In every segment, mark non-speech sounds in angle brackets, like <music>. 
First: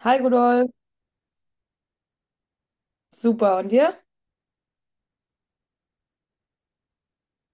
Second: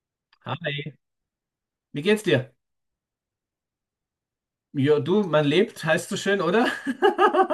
Hi Rudolf, Hi, wie geht's dir? super. Und dir? Ja, du, man lebt, heißt so schön, oder? <laughs>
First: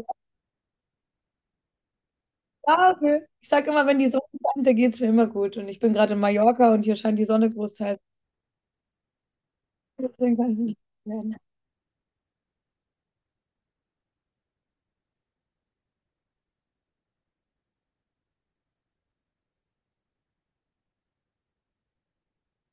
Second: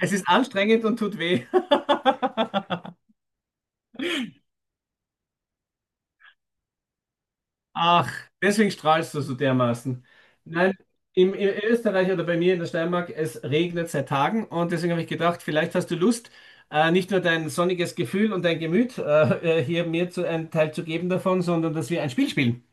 Es ist anstrengend und tut weh. <laughs> Danke. Ich sag immer, wenn die Sonne scheint, da geht's mir immer gut. Und ich bin gerade in Mallorca und hier scheint die Sonne großteils. Ach, deswegen strahlst du so dermaßen. Deswegen kann ich mich Nein, nicht werden. in Österreich oder bei mir in der Steiermark, es regnet seit Tagen und deswegen habe ich gedacht, vielleicht hast du Lust, nicht nur dein sonniges Gefühl und dein Gemüt hier mir zu, einen Teil zu geben davon, sondern dass wir ein Spiel spielen.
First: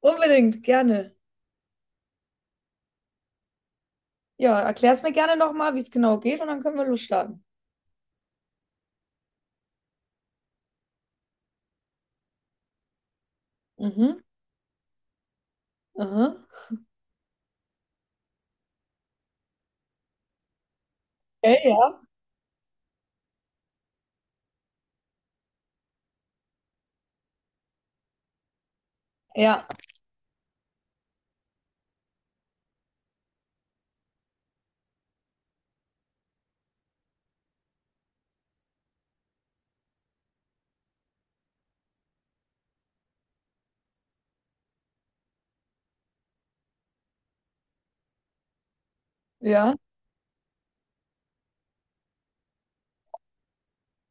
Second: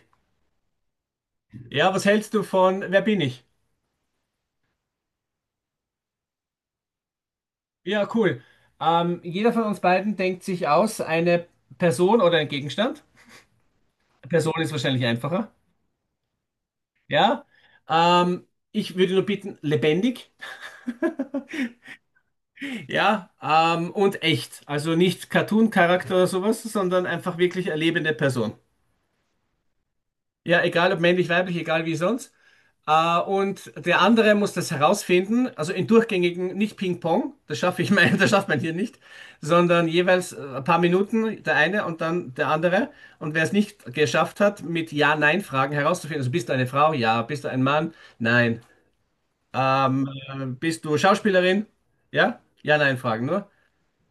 Unbedingt, gerne. Ja, was hältst du von Wer bin ich? Ja, erklär's mir gerne nochmal, wie es genau geht und dann können wir losstarten. Ja, cool. Jeder von uns beiden denkt sich aus eine Person oder ein Gegenstand. Mhm, Person ist wahrscheinlich einfacher. aha. Ja. Ähm, Ich würde nur bitten, lebendig. Okay, ja. Ja. Und echt. Also nicht Cartoon-Charakter oder sowas, sondern einfach wirklich eine lebende Person. Ja, Ja, egal ob männlich, weiblich, egal wie sonst. Und der andere muss das herausfinden, also in durchgängigen, nicht Ping-Pong, das schaffe ich mein, <laughs> das schafft man hier nicht, sondern jeweils ein paar Minuten der eine und dann der andere. Und wer es nicht geschafft hat, mit Ja-Nein-Fragen herauszufinden, also bist du eine Frau? Ja. Bist du ein Mann? Nein. ja. Bist du Schauspielerin? Ja? Ja-Nein-Fragen nur.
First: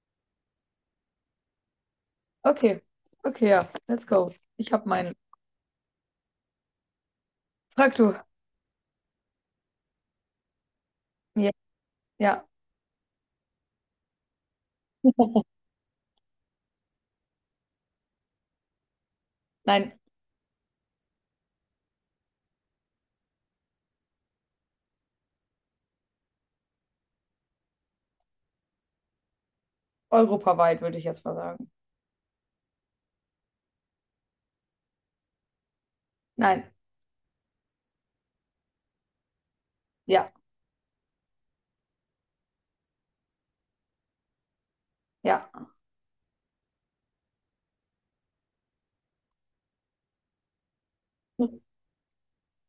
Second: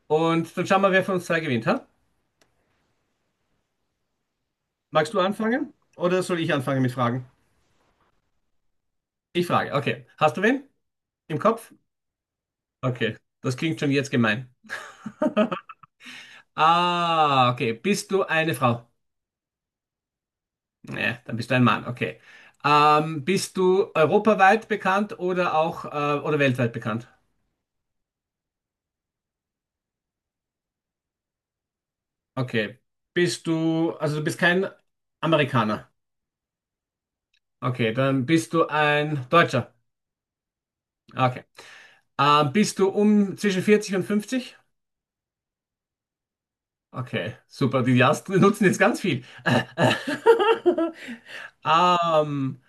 Und dann schauen wir, wer von uns zwei gewinnt, ha? Okay. Okay, ja. Let's go. Ich habe Magst meinen. du anfangen? Oder soll ich anfangen mit Fragen? Frag du. Ich frage, okay. Hast du wen im Ja, Kopf? ja. Okay, das klingt schon jetzt gemein. <laughs> Ah, okay. Bist du eine Frau? Nein. Ja, dann bist du ein Mann, okay. Bist du europaweit bekannt oder auch oder weltweit bekannt? Europaweit würde ich jetzt mal sagen. Okay. Also du bist kein Amerikaner. Nein. Okay, dann bist du ein Deutscher. Ja. Okay. Bist du um zwischen 40 und 50? Ja. Okay, super. Die Jastri nutzen jetzt ganz viel. <laughs> <laughs> Ähm,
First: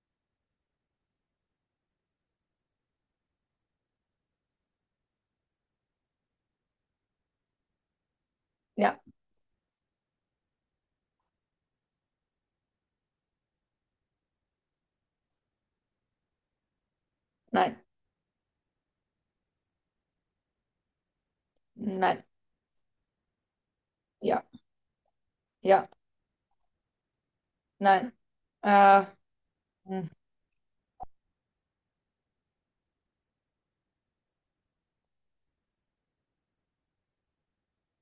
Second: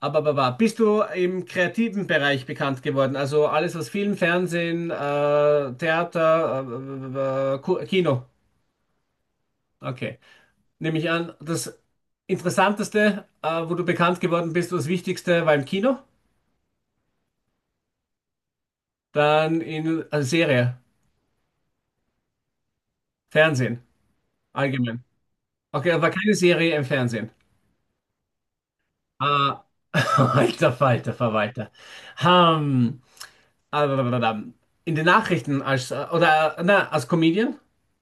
aber bist du im kreativen Bereich bekannt geworden? Also alles, was Film, Fernsehen, Theater, Kino. Ja. Okay. Nehme ich an, das Interessanteste, wo du bekannt geworden bist, das Wichtigste war im Kino, Nein. dann in Serie, Nein. Fernsehen, Ja. allgemein. Ja. Okay, aber keine Serie im Fernsehen. Nein. Äh, Ah, hm, <laughs> alter Falter, Verwalter. Ähm, ah, in den Nachrichten als, oder, na, als Comedian?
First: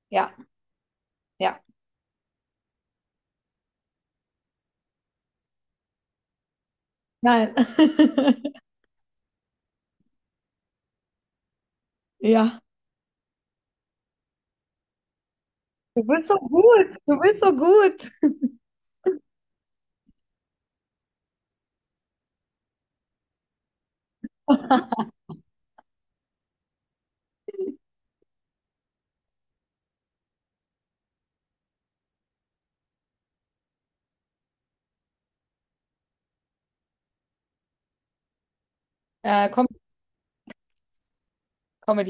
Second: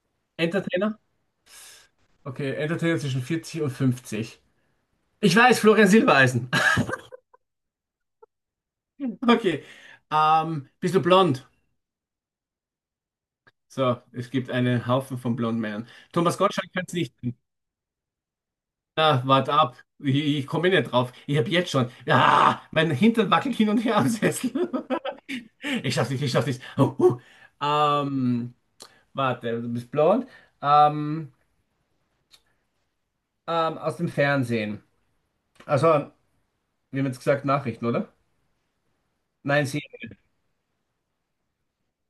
ja, Entertainer? ja. Okay, Entertainer zwischen 40 und 50. Ich weiß, Florian Silbereisen. <laughs> Nein. <laughs> Okay. Bist du blond? Ja. So, es gibt einen Haufen von blonden Männern. Du bist so Thomas Gottschalk kann es gut, nicht du sein. bist so gut. Na, wart ab. Ich komme nicht drauf. Ich habe jetzt schon. Ja, mein Hintern wackelt hin und her am Sessel. <laughs> <laughs> Ich schaff's nicht, ich schaff's nicht. Oh. Ähm, Warte, du bist blond. Ähm, Aus dem Fernsehen. Also, wir haben jetzt gesagt Nachrichten, oder? Äh, Nein, Com sie.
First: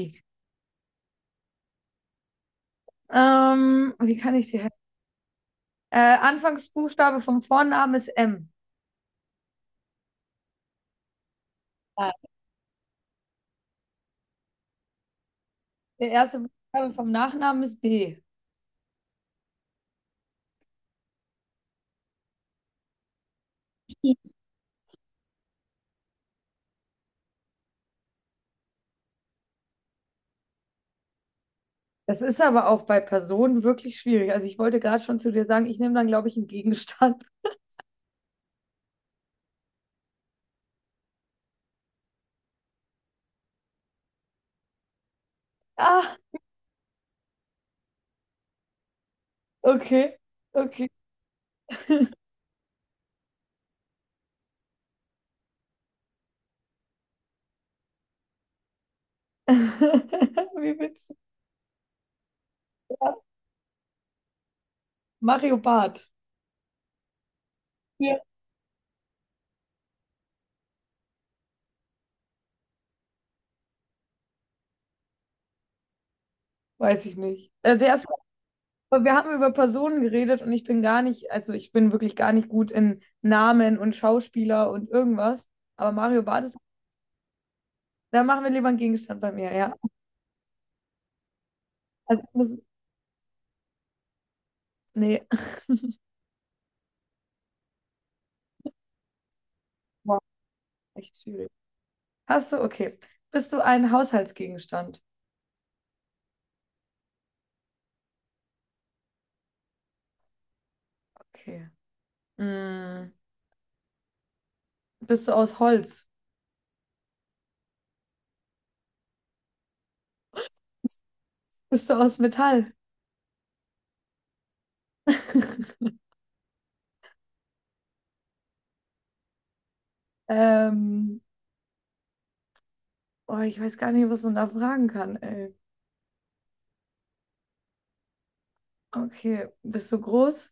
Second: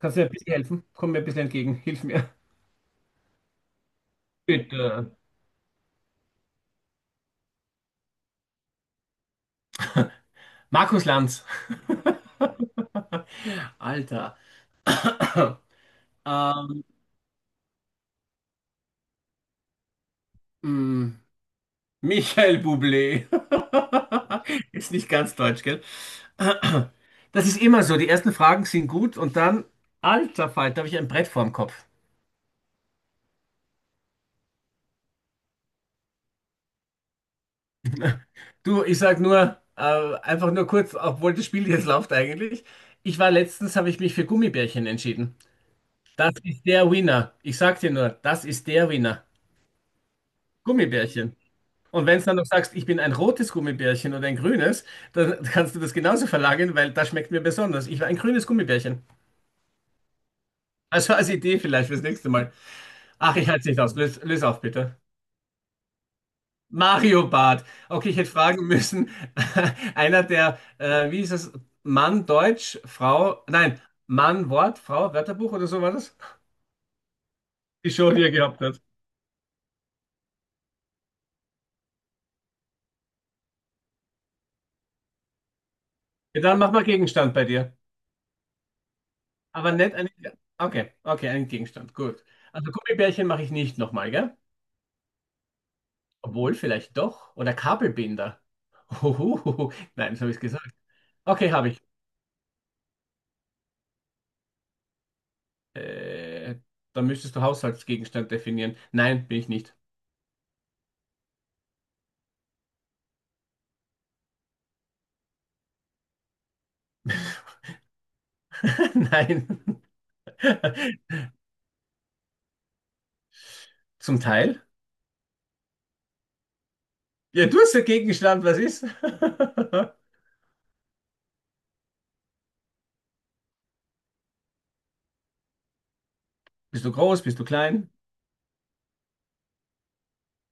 Kannst du mir ein bisschen helfen? Komm mir ein bisschen entgegen. Hilf mir. Wie kann ich dir helfen? Bitte. Anfangsbuchstabe vom Vornamen ist M. Markus Lanz. Ah, <laughs> Alter. <coughs> der erste Ähm, Buchstabe vom Nachnamen ist B. mh, Michael Bublé. <laughs> Ist nicht ganz deutsch, gell? <coughs> Das ist immer so. Die ersten Fragen sind gut und dann, alter Falter, habe ich ein Brett vorm Kopf. Das ist aber auch bei Personen wirklich schwierig. Also ich wollte gerade schon zu dir sagen, ich nehme dann, glaube ich, einen Gegenstand. <laughs> Du, ich sag nur, einfach nur kurz, obwohl das Spiel jetzt läuft eigentlich. Ich war letztens, habe ich mich für Gummibärchen entschieden. Ah, Das ist der Winner. Ich sag dir nur, das ist der Winner. okay, okay. Gummibärchen. Und wenn du dann noch sagst, ich bin ein rotes Gummibärchen oder ein grünes, dann kannst du das genauso verlagern, weil das schmeckt mir besonders. Ich war ein grünes Gummibärchen. <laughs> Wie Also witzig. als Idee vielleicht fürs nächste Mal. Ja. Ach, ich halte es nicht aus. Lös auf, bitte. Mario Barth. Mario Barth. Okay, ich Ja. hätte fragen müssen, <laughs> einer der, wie ist es, Mann Deutsch, Frau, nein, Mann Wort, Frau Wörterbuch oder so war das? Weiß ich nicht. Also der Die erste Show, die er gehabt hat. Aber wir haben über Personen geredet und ich bin gar nicht, also ich bin wirklich gar nicht gut in Namen und Schauspieler und irgendwas. Aber Mario Ja, Barth ist, dann mach mal Gegenstand bei dir. Da machen wir lieber einen Gegenstand bei mir, Aber ja. nicht einen, okay, einen Gegenstand, gut. Also, Also Gummibärchen mache ich nicht nochmal, gell? Nee, Obwohl, vielleicht doch. Oder Kabelbinder. Huhuhuhu. <laughs> Nein, boah, das habe ich gesagt. echt schwierig. Okay, habe ich. Hast du, okay. Bist du ein Haushaltsgegenstand? Äh, Dann müsstest du Haushaltsgegenstand definieren. Nein, bin ich nicht. Okay. Mm, Bist du aus Holz? <laughs> Nein. <laughs> Bist du aus Metall? Zum Teil. <laughs> Ja, du hast dagegen geschlagen, was ist? <laughs> ähm, oh, ich weiß gar nicht, was man da fragen kann, ey. Bist du groß, bist du klein? Okay. Bist du groß?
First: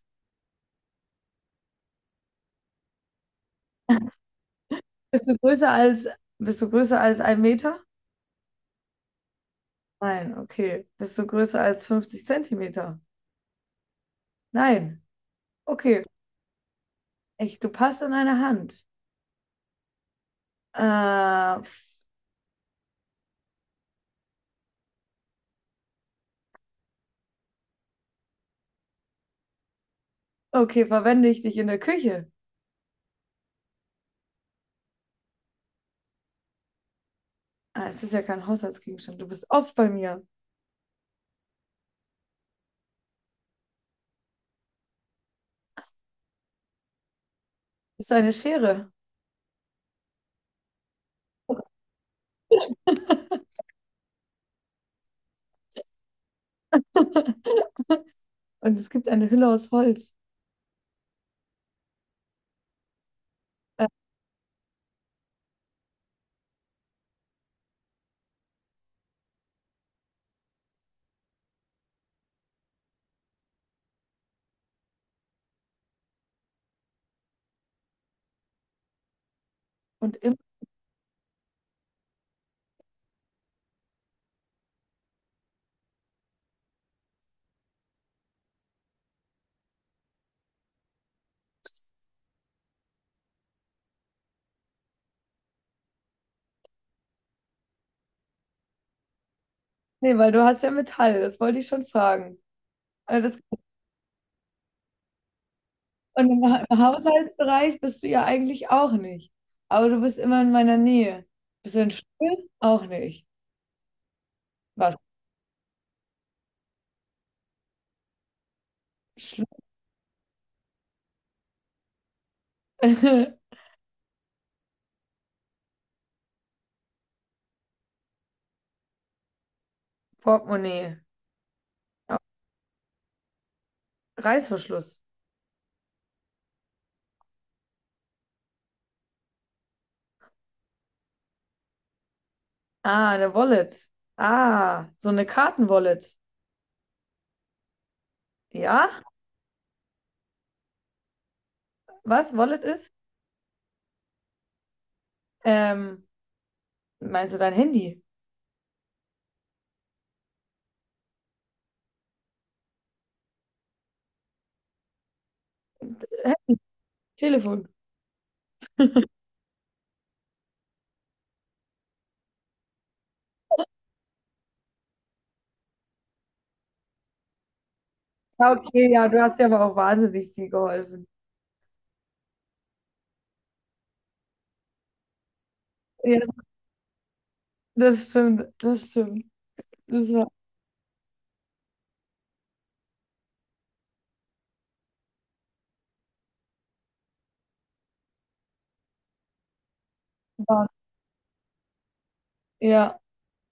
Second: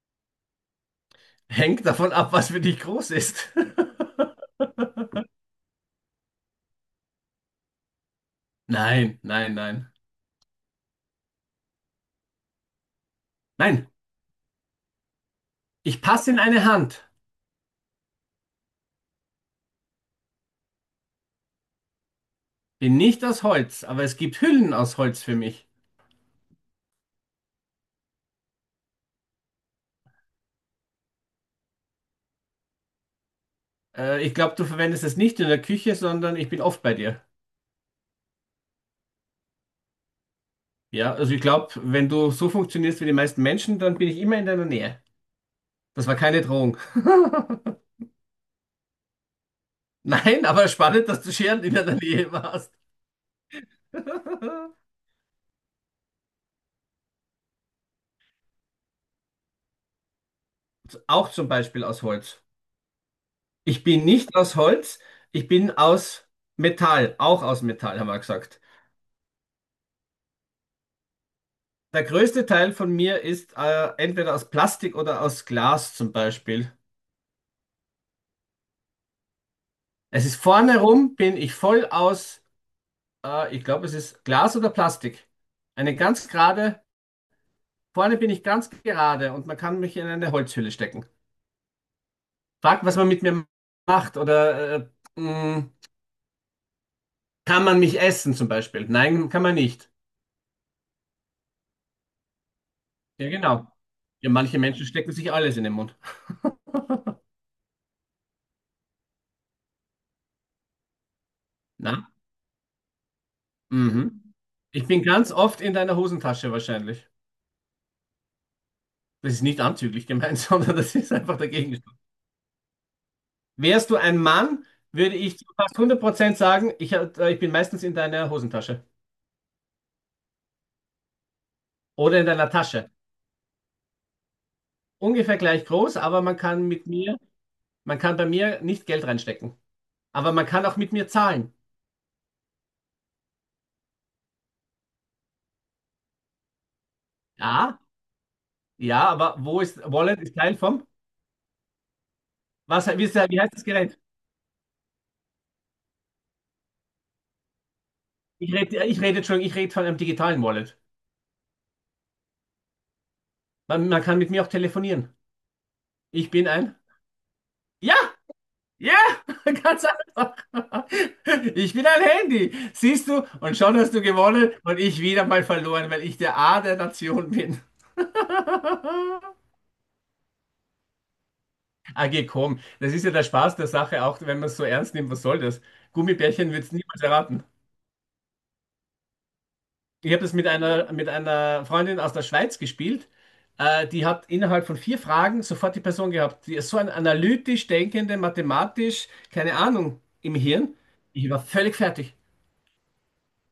Hängt davon ab, was für dich groß ist. Bist du größer als, Bist du größer als ein Meter? <laughs> Nein, nein, nein. Nein, okay. Bist du größer als 50 Zentimeter? Nein, Nein. ich Okay. passe in eine Hand. Echt, du passt in eine Hand. Äh, Bin nicht aus Holz, aber es gibt Hüllen aus Holz für mich. okay, verwende ich dich in der Küche? Ich glaube, du verwendest es nicht in der Küche, sondern ich bin oft bei dir. Ah, es ist ja kein Haushaltsgegenstand. Du bist oft bei mir. Ja, also ich glaube, wenn du so funktionierst wie die meisten Menschen, dann bin ich immer in deiner Nähe. Das war keine Drohung. <laughs> Bist du eine Schere? Nein, aber spannend, dass du Scheren in deiner Nähe warst. <laughs> <laughs> Und es gibt eine Hülle aus Holz. Auch zum Beispiel aus Holz. Ich Äh, bin nicht aus Holz, ich bin aus Metall, auch aus Metall, haben wir gesagt. Der größte Teil von mir ist entweder aus Plastik oder aus Glas zum Beispiel. und Es ist immer, vorne rum, bin ich voll aus, ich glaube, es ist Glas oder Plastik. Eine ganz gerade, vorne bin ich ganz gerade und man kann mich in eine Holzhülle stecken. Frag, was man mit mir macht oder mh, kann man mich essen zum Beispiel? Nein, kann man nicht. Nee, weil du hast ja Metall, das wollte ich schon fragen. Also Ja, das, genau. Ja, manche Menschen stecken sich alles in den Mund. und im, Ha- Im Haushaltsbereich bist du ja eigentlich auch nicht. Aber du bist immer in meiner Nähe. Bist du ein Na, Stuhl? Auch nicht. mhm. Ich Was? bin ganz oft in deiner Hosentasche wahrscheinlich. Das ist Schlu nicht anzüglich gemeint, <laughs> sondern das ist einfach der Gegenstand. <laughs> Wärst du ein Mann, würde ich zu fast 100% sagen, ich bin meistens in deiner Hosentasche Portemonnaie. Oh, oder in deiner Tasche. Reißverschluss. Ungefähr gleich groß, aber man kann bei mir nicht Geld reinstecken. Aber man kann auch mit mir zahlen. Ah, eine Wallet. Ah, so eine Kartenwallet. Ja, Ja? ja, aber Wallet ist Teil vom, Was Wallet ist? Wie heißt das Gerät? Ähm, Meinst du dein Handy? Ich rede, Entschuldigung, ich rede von einem digitalen Wallet. Man kann mit mir auch telefonieren. <laughs> Ich Hä? bin ein, Telefon. ja! Ja, <laughs> ganz einfach. Ich bin ein Handy, siehst du? Und schon hast du gewonnen und ich wieder mal verloren, weil ich der A der Nation bin. <laughs> Ja, okay, ja, du hast ja aber auch wahnsinnig viel geholfen. Ah, geh, komm. Das ist ja der Spaß der Sache, auch wenn man es so ernst nimmt. Was soll das? Ja, Gummibärchen wird es niemals erraten. das stimmt, das stimmt. Das Ich habe war, das mit einer Freundin aus der Schweiz gespielt. Die hat innerhalb von 4 Fragen sofort die Person gehabt. Die ist so ein analytisch denkende, mathematisch, keine Ahnung, im war- Hirn. Ich war völlig fertig. ja,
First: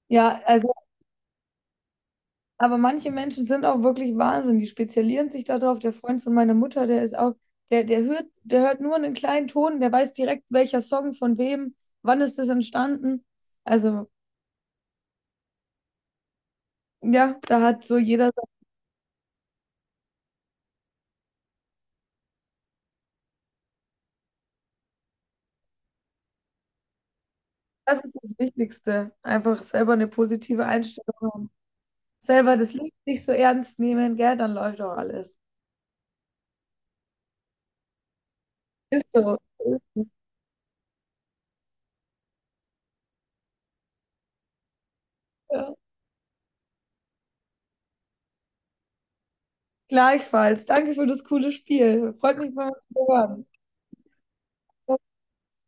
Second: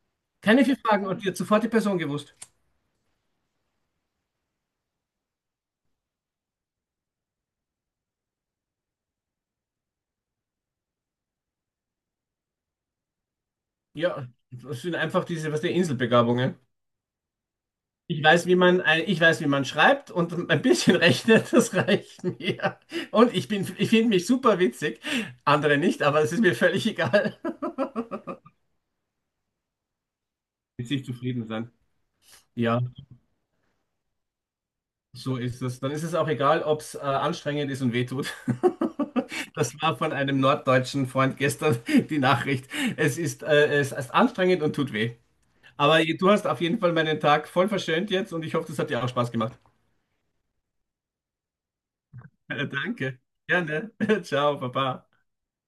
ja, Keine also. 4 Fragen und die hat sofort die Person gewusst. Aber manche Menschen sind auch wirklich Wahnsinn. Die spezialisieren sich darauf. Der Freund von meiner Mutter, der ist auch, der, der hört nur einen kleinen Ton, der weiß direkt, welcher Song von wem, wann ist das entstanden. Also, Ja, das sind einfach diese, was die Inselbegabungen. ja, da hat so jeder, Ich weiß, wie man schreibt und ein bisschen <laughs> rechnet, das reicht mir. Und ich finde mich super witzig. Andere nicht, aber es ist mir völlig egal. das ist das Wichtigste. Einfach selber eine positive <laughs> Mit sich Einstellung zufrieden haben. sein. Selber das Ja, Leben nicht so ernst nehmen, gell, dann läuft auch alles. so ist es. Dann ist es auch egal, ob es anstrengend ist und wehtut. <laughs> Ist so. Das war von einem norddeutschen Freund gestern die Nachricht. Es ist anstrengend und tut weh. Ja. Aber du hast auf jeden Fall meinen Tag voll verschönt jetzt und ich hoffe, das hat dir auch Spaß gemacht. Gleichfalls. Danke für das coole Spiel. Freut <laughs> mich mal zu Danke. hören. Gerne. <laughs> Ciao, Papa.